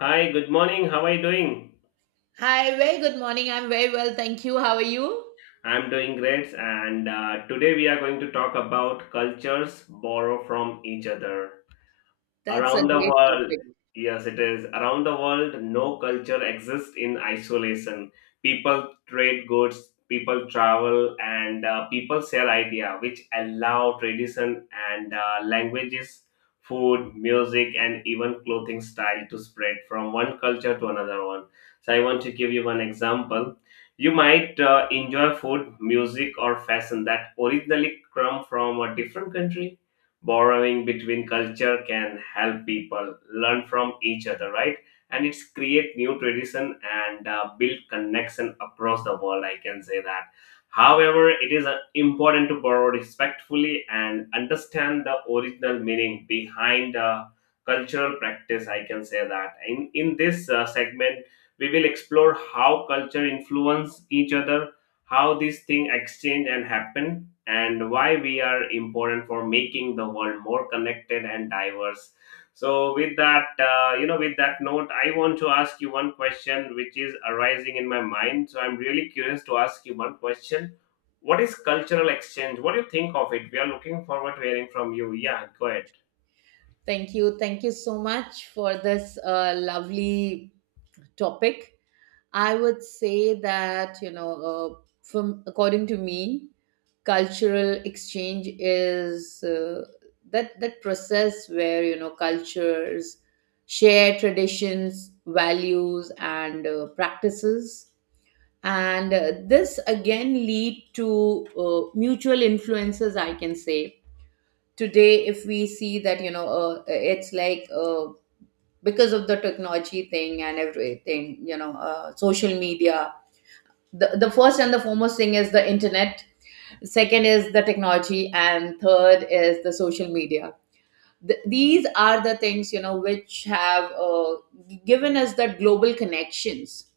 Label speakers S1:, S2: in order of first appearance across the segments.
S1: Hi, good morning. How are you doing?
S2: Hi, very good morning. I'm very well, thank you. How are you?
S1: I'm doing great, and today we are going to talk about cultures borrow from each other.
S2: That's a
S1: Around the
S2: great
S1: world,
S2: topic.
S1: yes, it is. Around the world, no culture exists in isolation. People trade goods, people travel, and people share idea, which allow tradition and languages, food, music, and even clothing style to spread from one culture to another one. So I want to give you one example. You might enjoy food, music, or fashion that originally come from a different country, borrowing between culture can help people learn from each other, right? And it's create new tradition and build connection across the world, I can say that. However, it is important to borrow respectfully and understand the original meaning behind cultural practice. I can say that. In this segment, we will explore how culture influence each other, how these things exchange and happen, and why we are important for making the world more connected and diverse. So with that, with that note, I want to ask you one question which is arising in my mind, so I'm really curious to ask you one question. What is cultural exchange? What do you think of it? We are looking forward to hearing from you. Yeah, go ahead.
S2: Thank you. Thank you so much for this lovely topic. I would say that, you know, from according to me, cultural exchange is that process where, you know, cultures share traditions, values and practices, and this again lead to mutual influences, I can say. Today if we see that, it's like, because of the technology thing and everything, social media, the first and the foremost thing is the internet, second is the technology, and third is the social media. These are the things, you know, which have given us that global connections.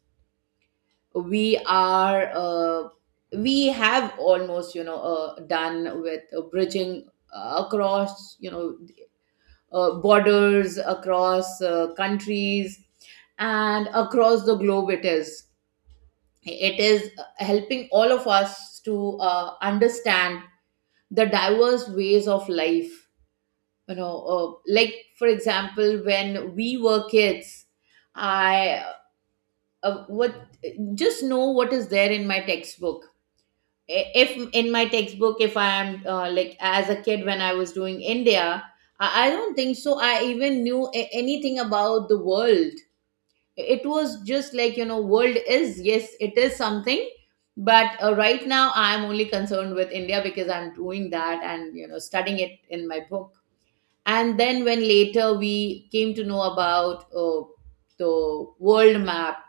S2: We are we have almost, done with bridging across, you know, borders, across countries, and across the globe. It is helping all of us to understand the diverse ways of life. You know, like for example, when we were kids, I what just know what is there in my textbook. If in my textbook, if I am like as a kid when I was doing India, I don't think so I even knew anything about the world. It was just like, you know, world is, yes, it is something, but right now I'm only concerned with India because I'm doing that and, you know, studying it in my book. And then when later we came to know about the world map,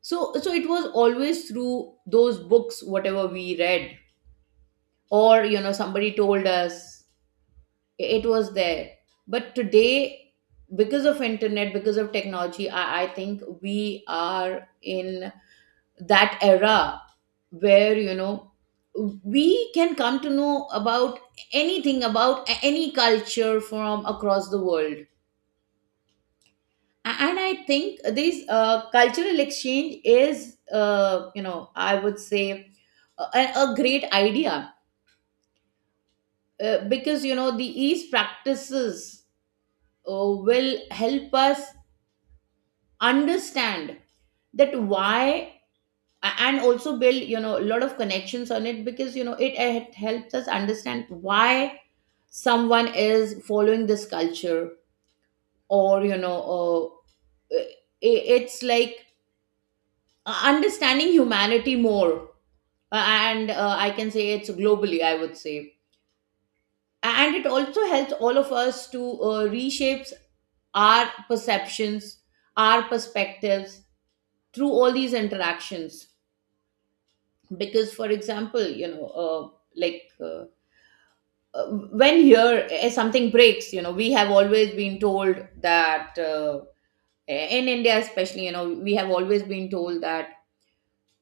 S2: so so it was always through those books, whatever we read, or, you know, somebody told us, it was there. But today, because of internet, because of technology, I think we are in that era where, you know, we can come to know about anything, about any culture from across the world. And I think this cultural exchange is, you know, I would say a great idea, because, you know, the east practices will help us understand that why, and also build, you know, a lot of connections on it, because, you know, it helps us understand why someone is following this culture, or, i- it's like understanding humanity more, and I can say it's globally, I would say. And it also helps all of us to reshapes our perceptions, our perspectives, through all these interactions. Because, for example, like uh, uh, when here something breaks, you know, we have always been told that, in India especially, you know, we have always been told that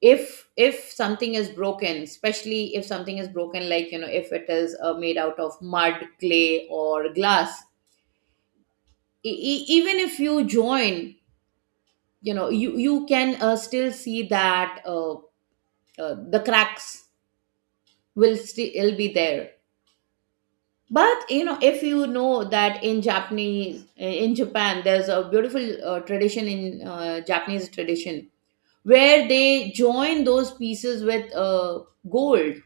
S2: if something is broken, especially if something is broken like, you know, if it is made out of mud, clay or glass, even if you join, you know, you can still see that, the cracks will still be there. But you know, if you know that in Japanese, in Japan, there's a beautiful tradition, in Japanese tradition, where they join those pieces with gold,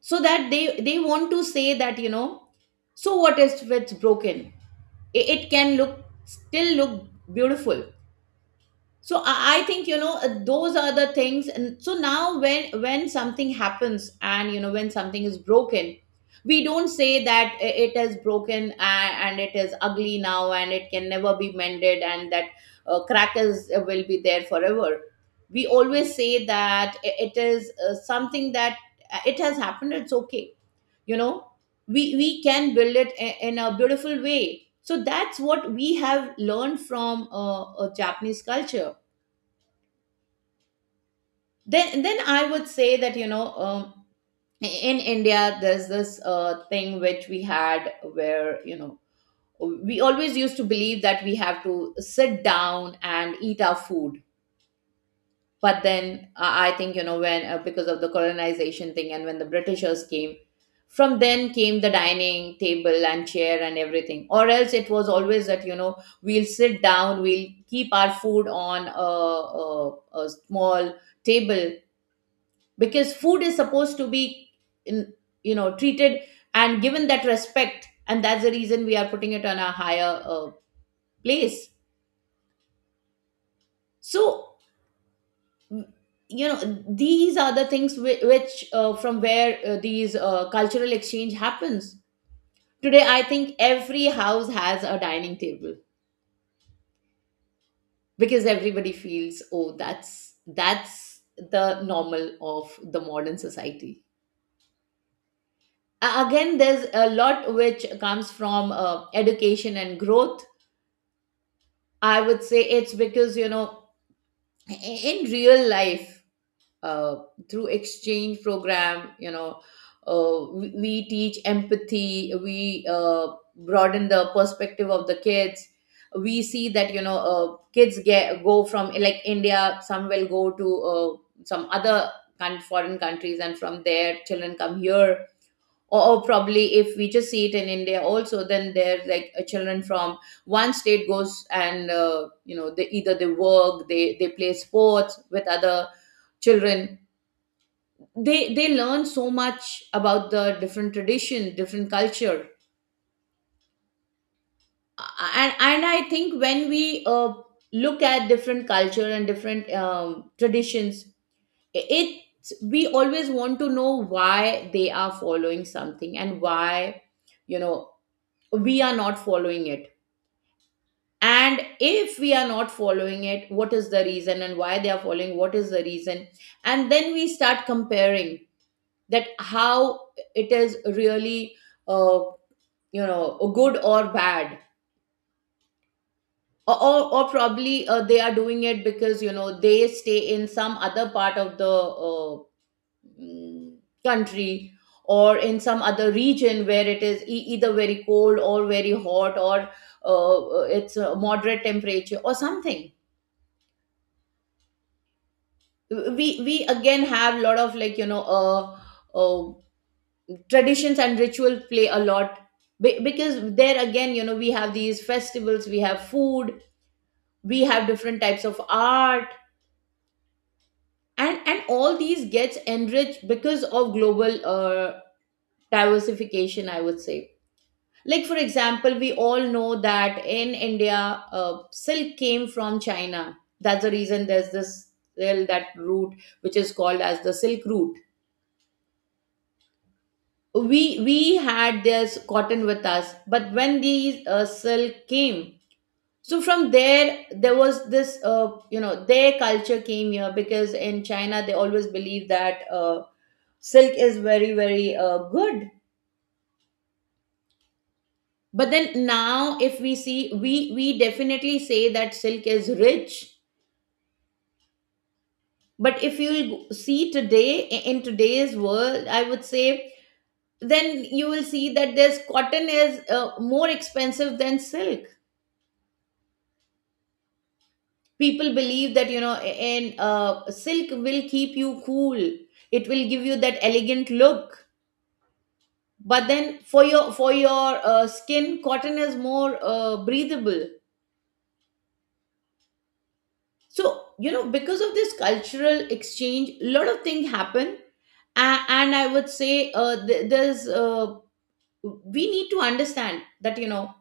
S2: so that they want to say that, you know, so what if it's broken? It can look, still look beautiful. So I think, you know, those are the things. And so now when something happens and, you know, when something is broken, we don't say that it is broken and it is ugly now and it can never be mended and that crack is will be there forever. We always say that it is something that it has happened, it's okay, you know, we can build it in a beautiful way. So that's what we have learned from Japanese culture. Then I would say that, in India there's this thing which we had, where, you know, we always used to believe that we have to sit down and eat our food. But then, I think, you know, when, because of the colonization thing and when the Britishers came, from then came the dining table and chair and everything. Or else it was always that, you know, we'll sit down, we'll keep our food on a small table, because food is supposed to be in, you know, treated and given that respect, and that's the reason we are putting it on a higher place. So, mm, you know, these are the things which, from where these cultural exchange happens. Today I think every house has a dining table, because everybody feels, oh, that's the normal of the modern society. Again there's a lot which comes from education and growth. I would say it's because, you know, in real life, uh, through exchange program, you know, we teach empathy, we broaden the perspective of the kids. We see that, you know, kids get go from like India, some will go to some other foreign countries, and from there, children come here. Or, probably if we just see it in India also, then they're like, children from one state goes and, you know, they either they work, they play sports with other children. They learn so much about the different tradition, different culture. And I think when we look at different culture and different traditions, it, we always want to know why they are following something and why, you know, we are not following it. And if we are not following it, what is the reason, and why they are following, what is the reason. And then we start comparing that how it is really, uh, you know, good or bad. Or, probably they are doing it because, you know, they stay in some other part of the mm, country, or in some other region where it is, either very cold or very hot, or it's a moderate temperature or something. We again have a lot of, like, you know, traditions and ritual play a lot. Because there again, you know, we have these festivals, we have food, we have different types of art. And all these gets enriched because of global diversification, I would say. Like for example, we all know that in India silk came from China. That's the reason there's this, well, that route which is called as the silk route. We had this cotton with us, but when these silk came, so from there there was this, you know, their culture came here, because in China they always believe that silk is very very good. But then now if we see, we definitely say that silk is rich. But if you see today, in today's world, I would say, then you will see that this cotton is more expensive than silk. People believe that, you know, in silk will keep you cool, it will give you that elegant look. But then for your skin, cotton is more breathable. So, you know, because of this cultural exchange, a lot of things happen. And I would say, th- there's we need to understand that, you know,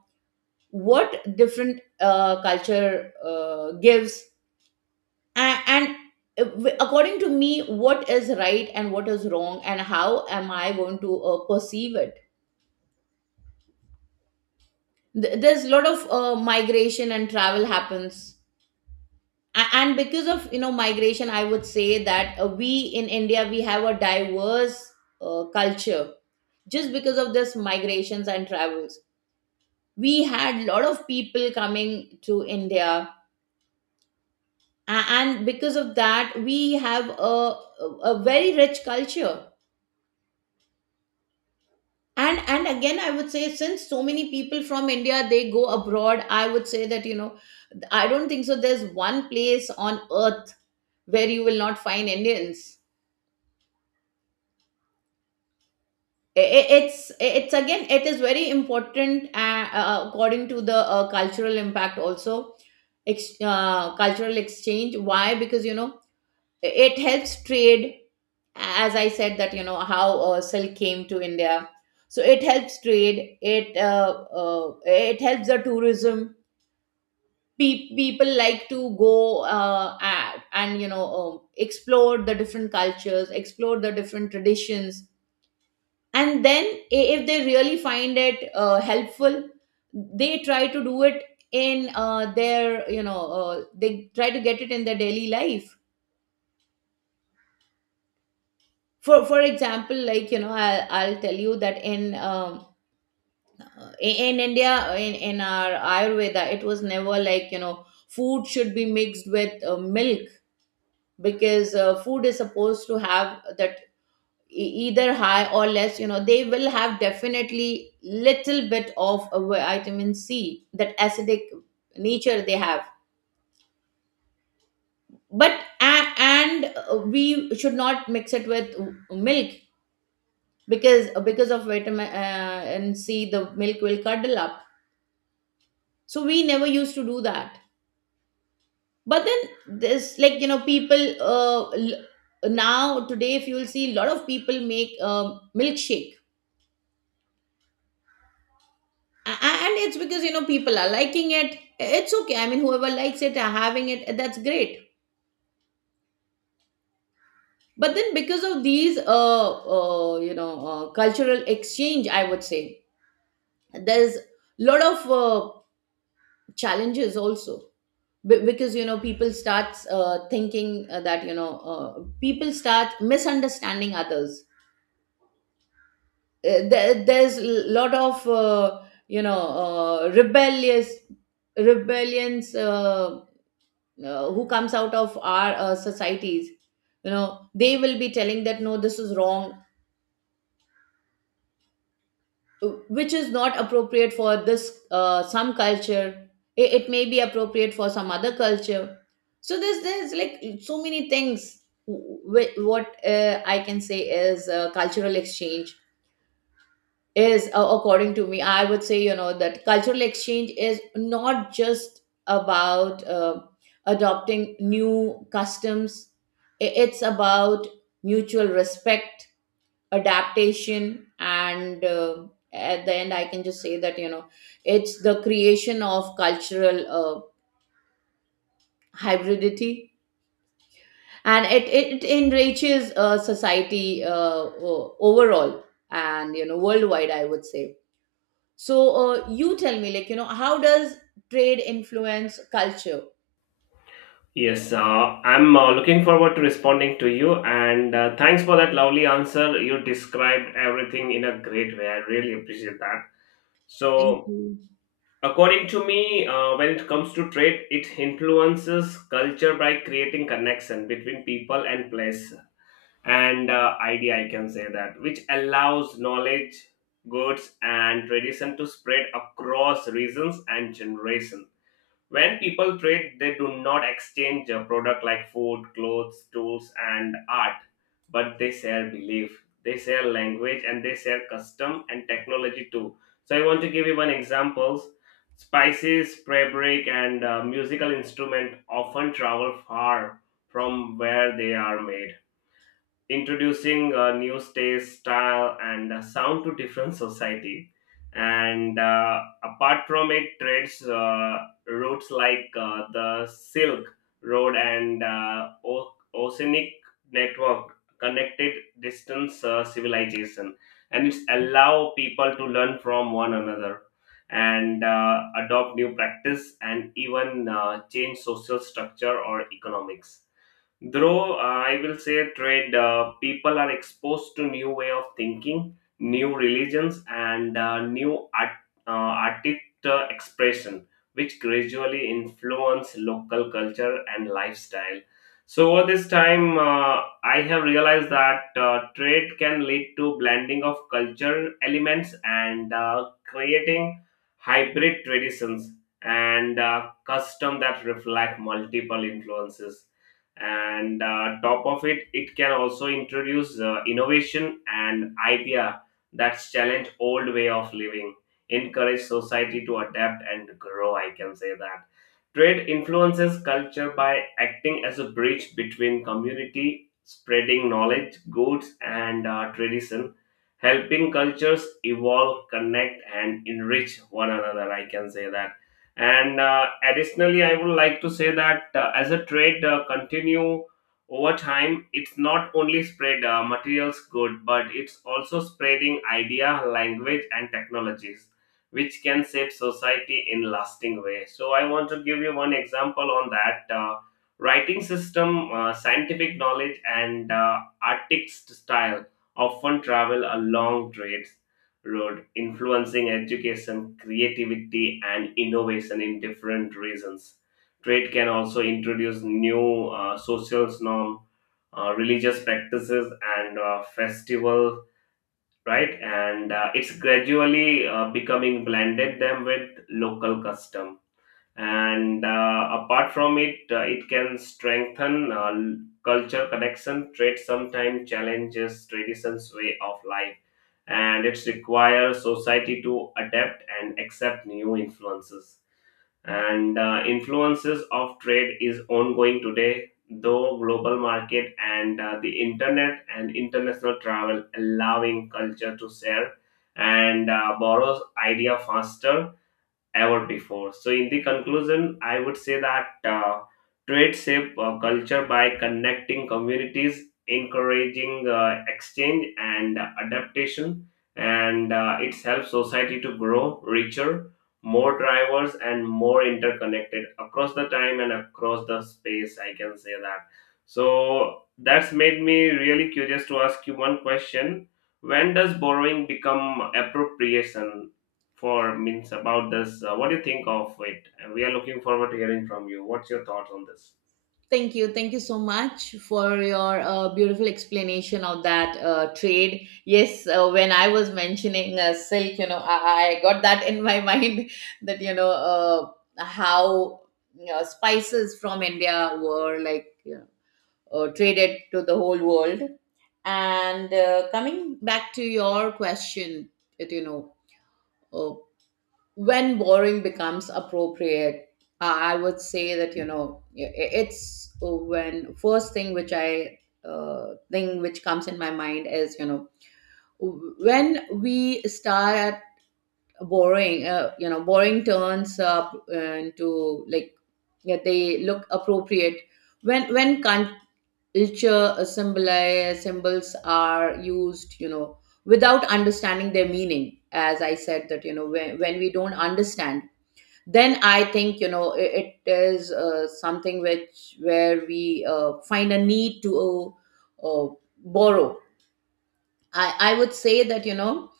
S2: what different culture gives. and, and According to me, what is right and what is wrong, and how am I going to perceive it. There's a lot of migration and travel happens. And because of, you know, migration, I would say that, we in India, we have a diverse culture just because of this migrations and travels. We had a lot of people coming to India. And because of that, we have a a very rich culture. And again I would say, since so many people from India they go abroad, I would say that, you know, I don't think so there's one place on earth where you will not find Indians. It's again, it is very important, according to the cultural impact also, cultural exchange. Why? Because, you know, it helps trade. As I said that, you know, how silk came to India. So it helps trade, it it helps the tourism. People like to go and, you know, explore the different cultures, explore the different traditions. And then if they really find it helpful, they try to do it in their, you know, they try to get it in their daily life. For example, like, you know, I'll tell you that in India, in our ayurveda, it was never like, you know, Food should be mixed with milk, because food is supposed to have that either high or less, you know. They will have definitely little bit of a vitamin C, that acidic nature they have. But a- and we should not mix it with milk, because of vitamin and C the milk will curdle up. So we never used to do that. But then this, like, you know, people, now today, if you will see, a lot of people make milkshake. A- and it's because, you know, people are liking it. It's okay, I mean, whoever likes it are having it, that's great. But then because of these you know, cultural exchange, I would say, there's lot of challenges also. Because, you know, people start thinking that, you know, people start misunderstanding others. There's a lot of you know, rebellious rebellions who comes out of our societies. You know, they will be telling that no, this is wrong, which is not appropriate for this some culture. It may be appropriate for some other culture. So there's like so many things what I can say is cultural exchange is, according to me, I would say, you know, that cultural exchange is not just about adopting new customs. It's about mutual respect, adaptation, and at the end, I can just say that, you know, it's the creation of cultural hybridity, and it enriches society overall and, you know, worldwide, I would say. So you tell me, like, you know, how does trade influence culture?
S1: Yes, I'm looking forward to responding to you, and thanks for that lovely answer. You described everything in a great way. I really appreciate that.
S2: Thank
S1: So,
S2: you.
S1: according to me, when it comes to trade, it influences culture by creating connection between people and place and idea. I can say that, which allows knowledge, goods, and tradition to spread across regions and generations. When people trade, they do not exchange a product like food, clothes, tools, and art, but they sell belief, they sell language, and they sell custom and technology too. So I want to give you one examples. Spices, fabric, and musical instrument often travel far from where they are made, introducing new taste, style, and sound to different society. And apart from it, trades routes like the Silk Road and Oceanic Network connected distance civilization, and it's allow people to learn from one another and adopt new practice and even change social structure or economics. Though I will say trade, people are exposed to new way of thinking, new religions, and new art, uh, artist expression, which gradually influence local culture and lifestyle. So over this time, I have realized that trade can lead to blending of culture elements and creating hybrid traditions and custom that reflect multiple influences, and top of it, it can also introduce innovation and idea that challenge old way of living, encourage society to adapt and grow, I can say that. Trade influences culture by acting as a bridge between community, spreading knowledge, goods, and tradition, helping cultures evolve, connect, and enrich one another, I can say that. And additionally, I would like to say that as a trade continue over time, it's not only spread materials good, but it's also spreading idea, language, and technologies, which can save society in lasting way. So I want to give you one example on that. Writing system, scientific knowledge, and artist style often travel along trades road, influencing education, creativity, and innovation in different regions. Trade can also introduce new social norms, religious practices, and festival, right? And it's gradually becoming blended them with local custom. And apart from it, it can strengthen culture connection. Trade sometimes challenges traditions way of life, and it requires society to adapt and accept new influences. And influences of trade is ongoing today, though global market and the internet and international travel allowing culture to share and borrows idea faster ever before. So, in the conclusion, I would say that trade shape culture by connecting communities, encouraging exchange and adaptation, and it helps society to grow richer, more diverse, and more interconnected across the time and across the space. I can say that. So that's made me really curious to ask you one question. When does borrowing become appropriation? For means about this. What do you think of it? And we are looking forward to hearing from you. What's your thoughts on this?
S2: Thank you. Thank you so much for your beautiful explanation of that trade. Yes, when I was mentioning silk, you know, I got that in my mind that, you know, how, you know, spices from India were, like, you know, traded to the whole world. And coming back to your question, that, you know, uh, when borrowing becomes appropriate, I would say that, you know, i- it's when first thing which I uh, thing which comes in my mind is, you know, when we start at borrowing, you know, borrowing turns up into, like, yeah, they look appropriate when culture symbolize symbols are used, you know, without understanding their meaning. As I said that, you know, when we don't understand, then I think, you know, it is something which, where we find a need to uh, uh, borrow. I would say that, you know,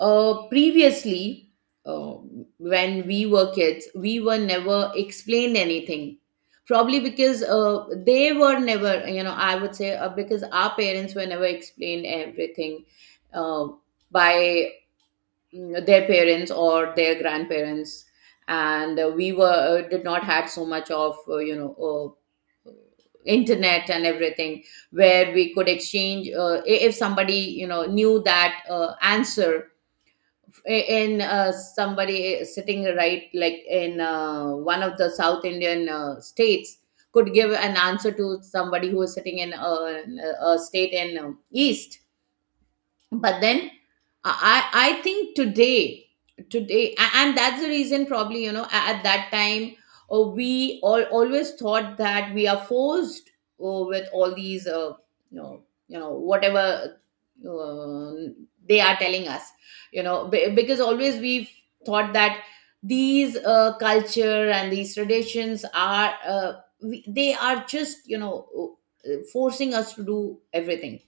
S2: previously, uh, when we were kids, we were never explained anything, probably because they were never, you know, I would say, because our parents were never explained everything uh, by their parents or their grandparents, and we were did not had so much of you know, uh, internet and everything, where we could exchange. If somebody, you know, knew that answer, I- in somebody sitting right, like in one of the south Indian states could give an answer to somebody who is sitting in a state in east. But then I think today, and that's the reason, probably, you know, at that time we all always thought that we are forced with all these you know, you know, whatever uh, they are telling us, you know, because always we have thought that these culture and these traditions are, they are just, you know, forcing us to do everything.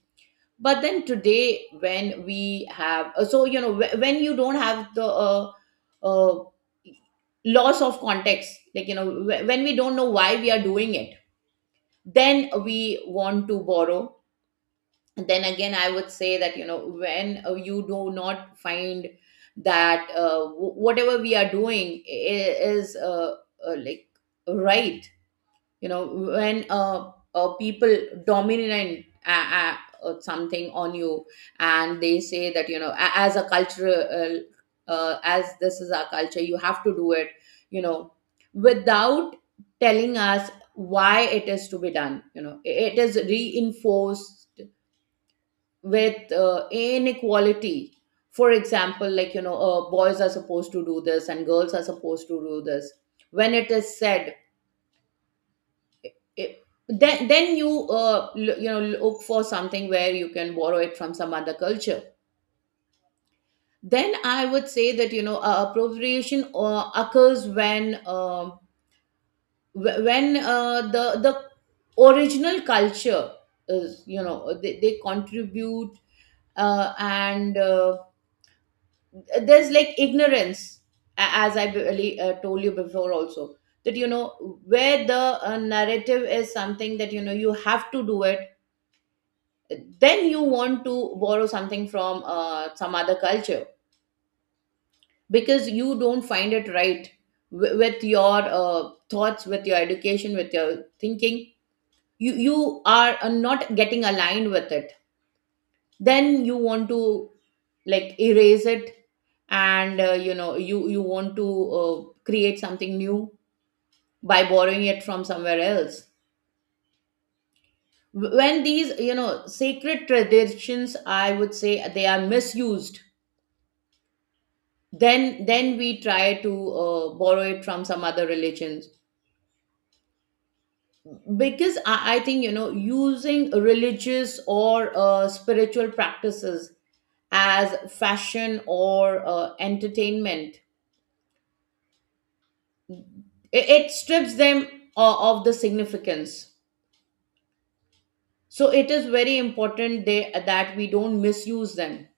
S2: But then today, when we have so, you know, when you don't have the uh, loss of context, like, you know, when we don't know why we are doing it, then we want to borrow. And then again, I would say that, you know, when you do not find that whatever we are doing is like right, you know, when people dominant something on you, and they say that, you know, as a cultural as this is our culture, you have to do it, you know, without telling us why it is to be done. You know, it is reinforced with inequality, for example, like, you know, boys are supposed to do this and girls are supposed to do this. When it is said, then you you know, look for something where you can borrow it from some other culture. Then I would say that, you know, appropriation occurs when when the original culture is, you know, they contribute, and there's like ignorance, as I really told you before also, that, you know, where the narrative is something that, you know, you have to do it. Then you want to borrow something from some other culture, because you don't find it right with your thoughts, with your education, with your thinking. You are not getting aligned with it, then you want to like erase it. And you know, you want to create something new by borrowing it from somewhere else. When these, you know, sacred traditions, I would say, they are misused, then we try to borrow it from some other religions. Because I think, you know, using religious or spiritual practices as fashion or entertainment, it strips them of the significance. So it is very important that we don't misuse them.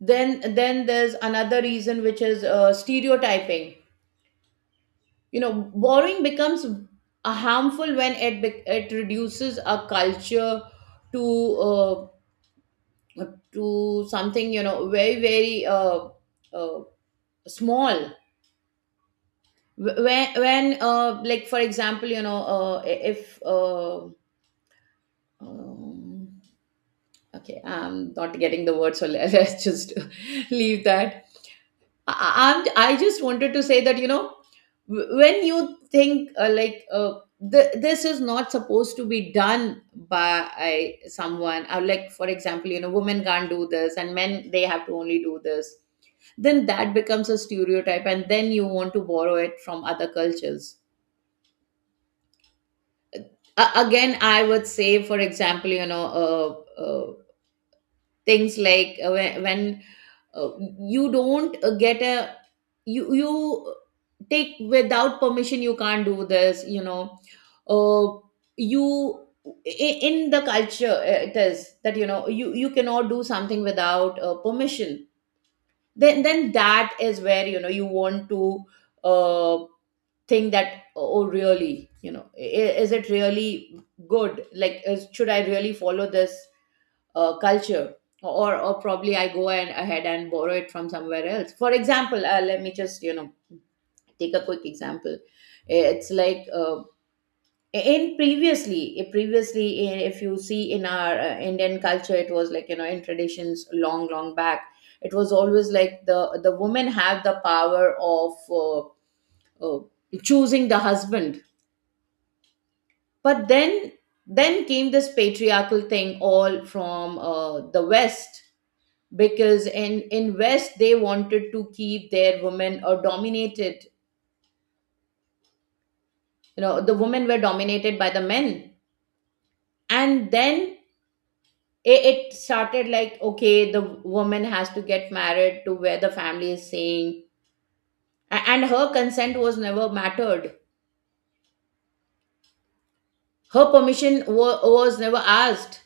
S2: Then there's another reason, which is stereotyping. You know, borrowing becomes a harmful when it it reduces a culture to uh, to something, you know, very very uh, small. When like for example, you know, if um, okay, I'm not getting the word, so let's just leave that. I just wanted to say that, you know, when you think this is not supposed to be done by someone, or, like, for example, you know, women can't do this, and men, they have to only do this, then that becomes a stereotype, and then you want to borrow it from other cultures. Again, I would say, for example, you know, things like when uh, you don't get a, you take without permission, you can't do this, you know. uh, you in the culture, it is that, you know, you cannot do something without permission. Then that is where, you know, you want to uh, think that, oh really, you know, is it really good? Like, should I really follow this culture, or probably I go and ahead and borrow it from somewhere else. For example, let me just, you know, take a quick example. It's like in previously, if you see, in our Indian culture, it was like, you know, in traditions long long back, it was always like the women have the power of uh, uh, choosing the husband. But then came this patriarchal thing all from the west. Because in west, they wanted to keep their women or dominated, you know. The women were dominated by the men, and then it started like, okay, the woman has to get married to where the family is saying. And her consent was never mattered, her permission was never asked.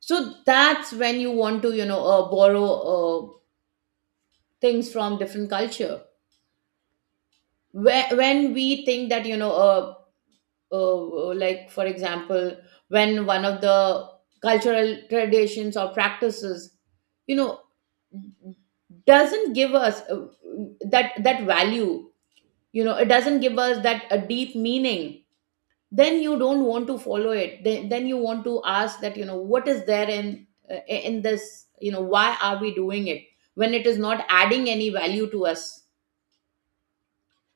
S2: So that's when you want to, you know, borrow things from different culture, when we think that, you know, like for example, when one of the cultural traditions or practices, you know, doesn't give us that value, you know, it doesn't give us that a deep meaning, then you don't want to follow it. Then you want to ask that, you know, what is there in this? You know, why are we doing it when it is not adding any value to us?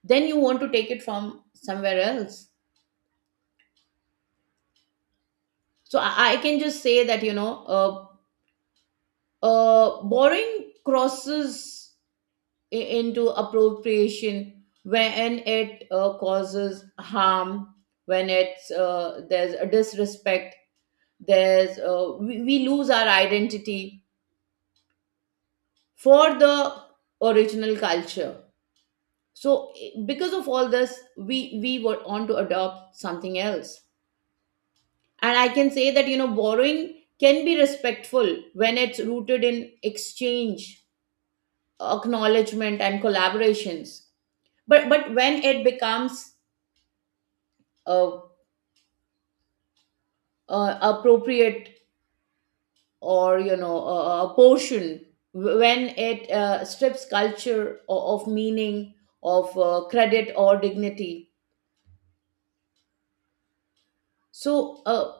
S2: Then you want to take it from somewhere else. So I can just say that, you know, borrowing crosses into appropriation when it causes harm, when it's there's a disrespect, there's we lose our identity for the original culture. So because of all this, we were on to adopt something else. And I can say that, you know, borrowing can be respectful when it's rooted in exchange, acknowledgement, and collaborations. But when it becomes uh, appropriate, or, you know, a portion, when it strips culture of meaning, of credit or dignity. So uh,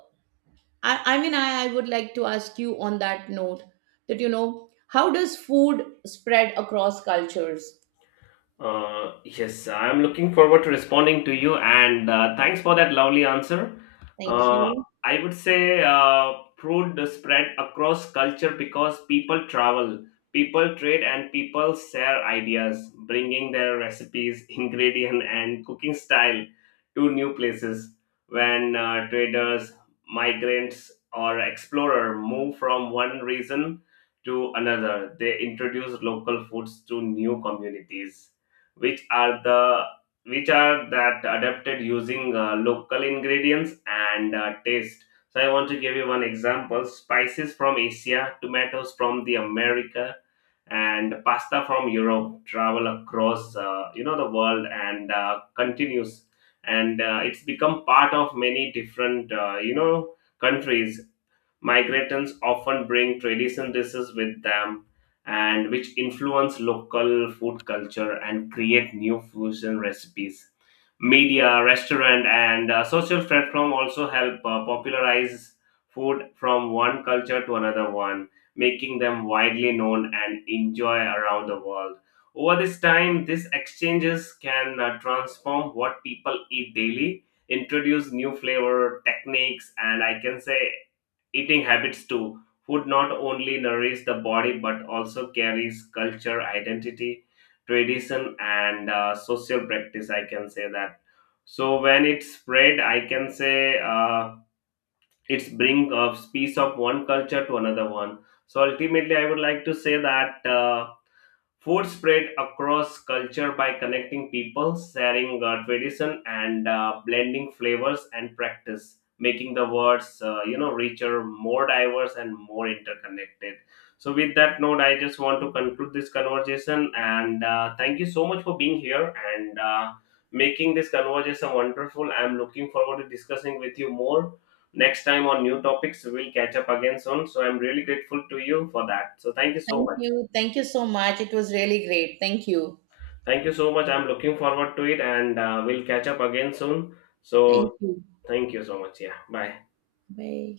S2: I, I mean, I would like to ask you on that note that, you know, how does food spread across cultures?
S1: Yes, I'm looking forward to responding to you, and thanks for that lovely answer.
S2: Thank
S1: Uh,
S2: you.
S1: I would say food spread across culture because people travel, people trade, and people share ideas, bringing their recipes, ingredient, and cooking style to new places. When traders, migrants, or explorer move from one region to another, they introduce local foods to new communities, which are the which are that adapted using local ingredients and taste. So I want to give you one example. Spices from Asia, tomatoes from the America, and pasta from Europe travel across, the world and continues, and it's become part of many different, countries. Migrants often bring traditional dishes with them and which influence local food culture and create new fusion recipes. Media, restaurant, and social platform also help popularize food from one culture to another one, making them widely known and enjoyed around the world. Over this time, these exchanges can transform what people eat daily, introduce new flavor techniques, and I can say eating habits too. Food not only nourishes the body but also carries culture, identity, tradition, and social practice. I can say that. So when it's spread, I can say, it's bring a piece of one culture to another one. So ultimately, I would like to say that. Food spread across culture by connecting people, sharing tradition, and blending flavors and practice, making the words, richer, more diverse, and more interconnected. So, with that note, I just want to conclude this conversation, and thank you so much for being here and making this conversation wonderful. I'm looking forward to discussing with you more next time on new topics. We'll catch up again soon. So, I'm really grateful to you for that. So, thank you so
S2: Thank
S1: much.
S2: you. Thank you so much, it was really great. Thank you.
S1: Thank you so much. I'm looking forward to it and we'll catch up again soon.
S2: Thank
S1: So,
S2: you.
S1: thank you so much. Yeah, bye.
S2: Bye.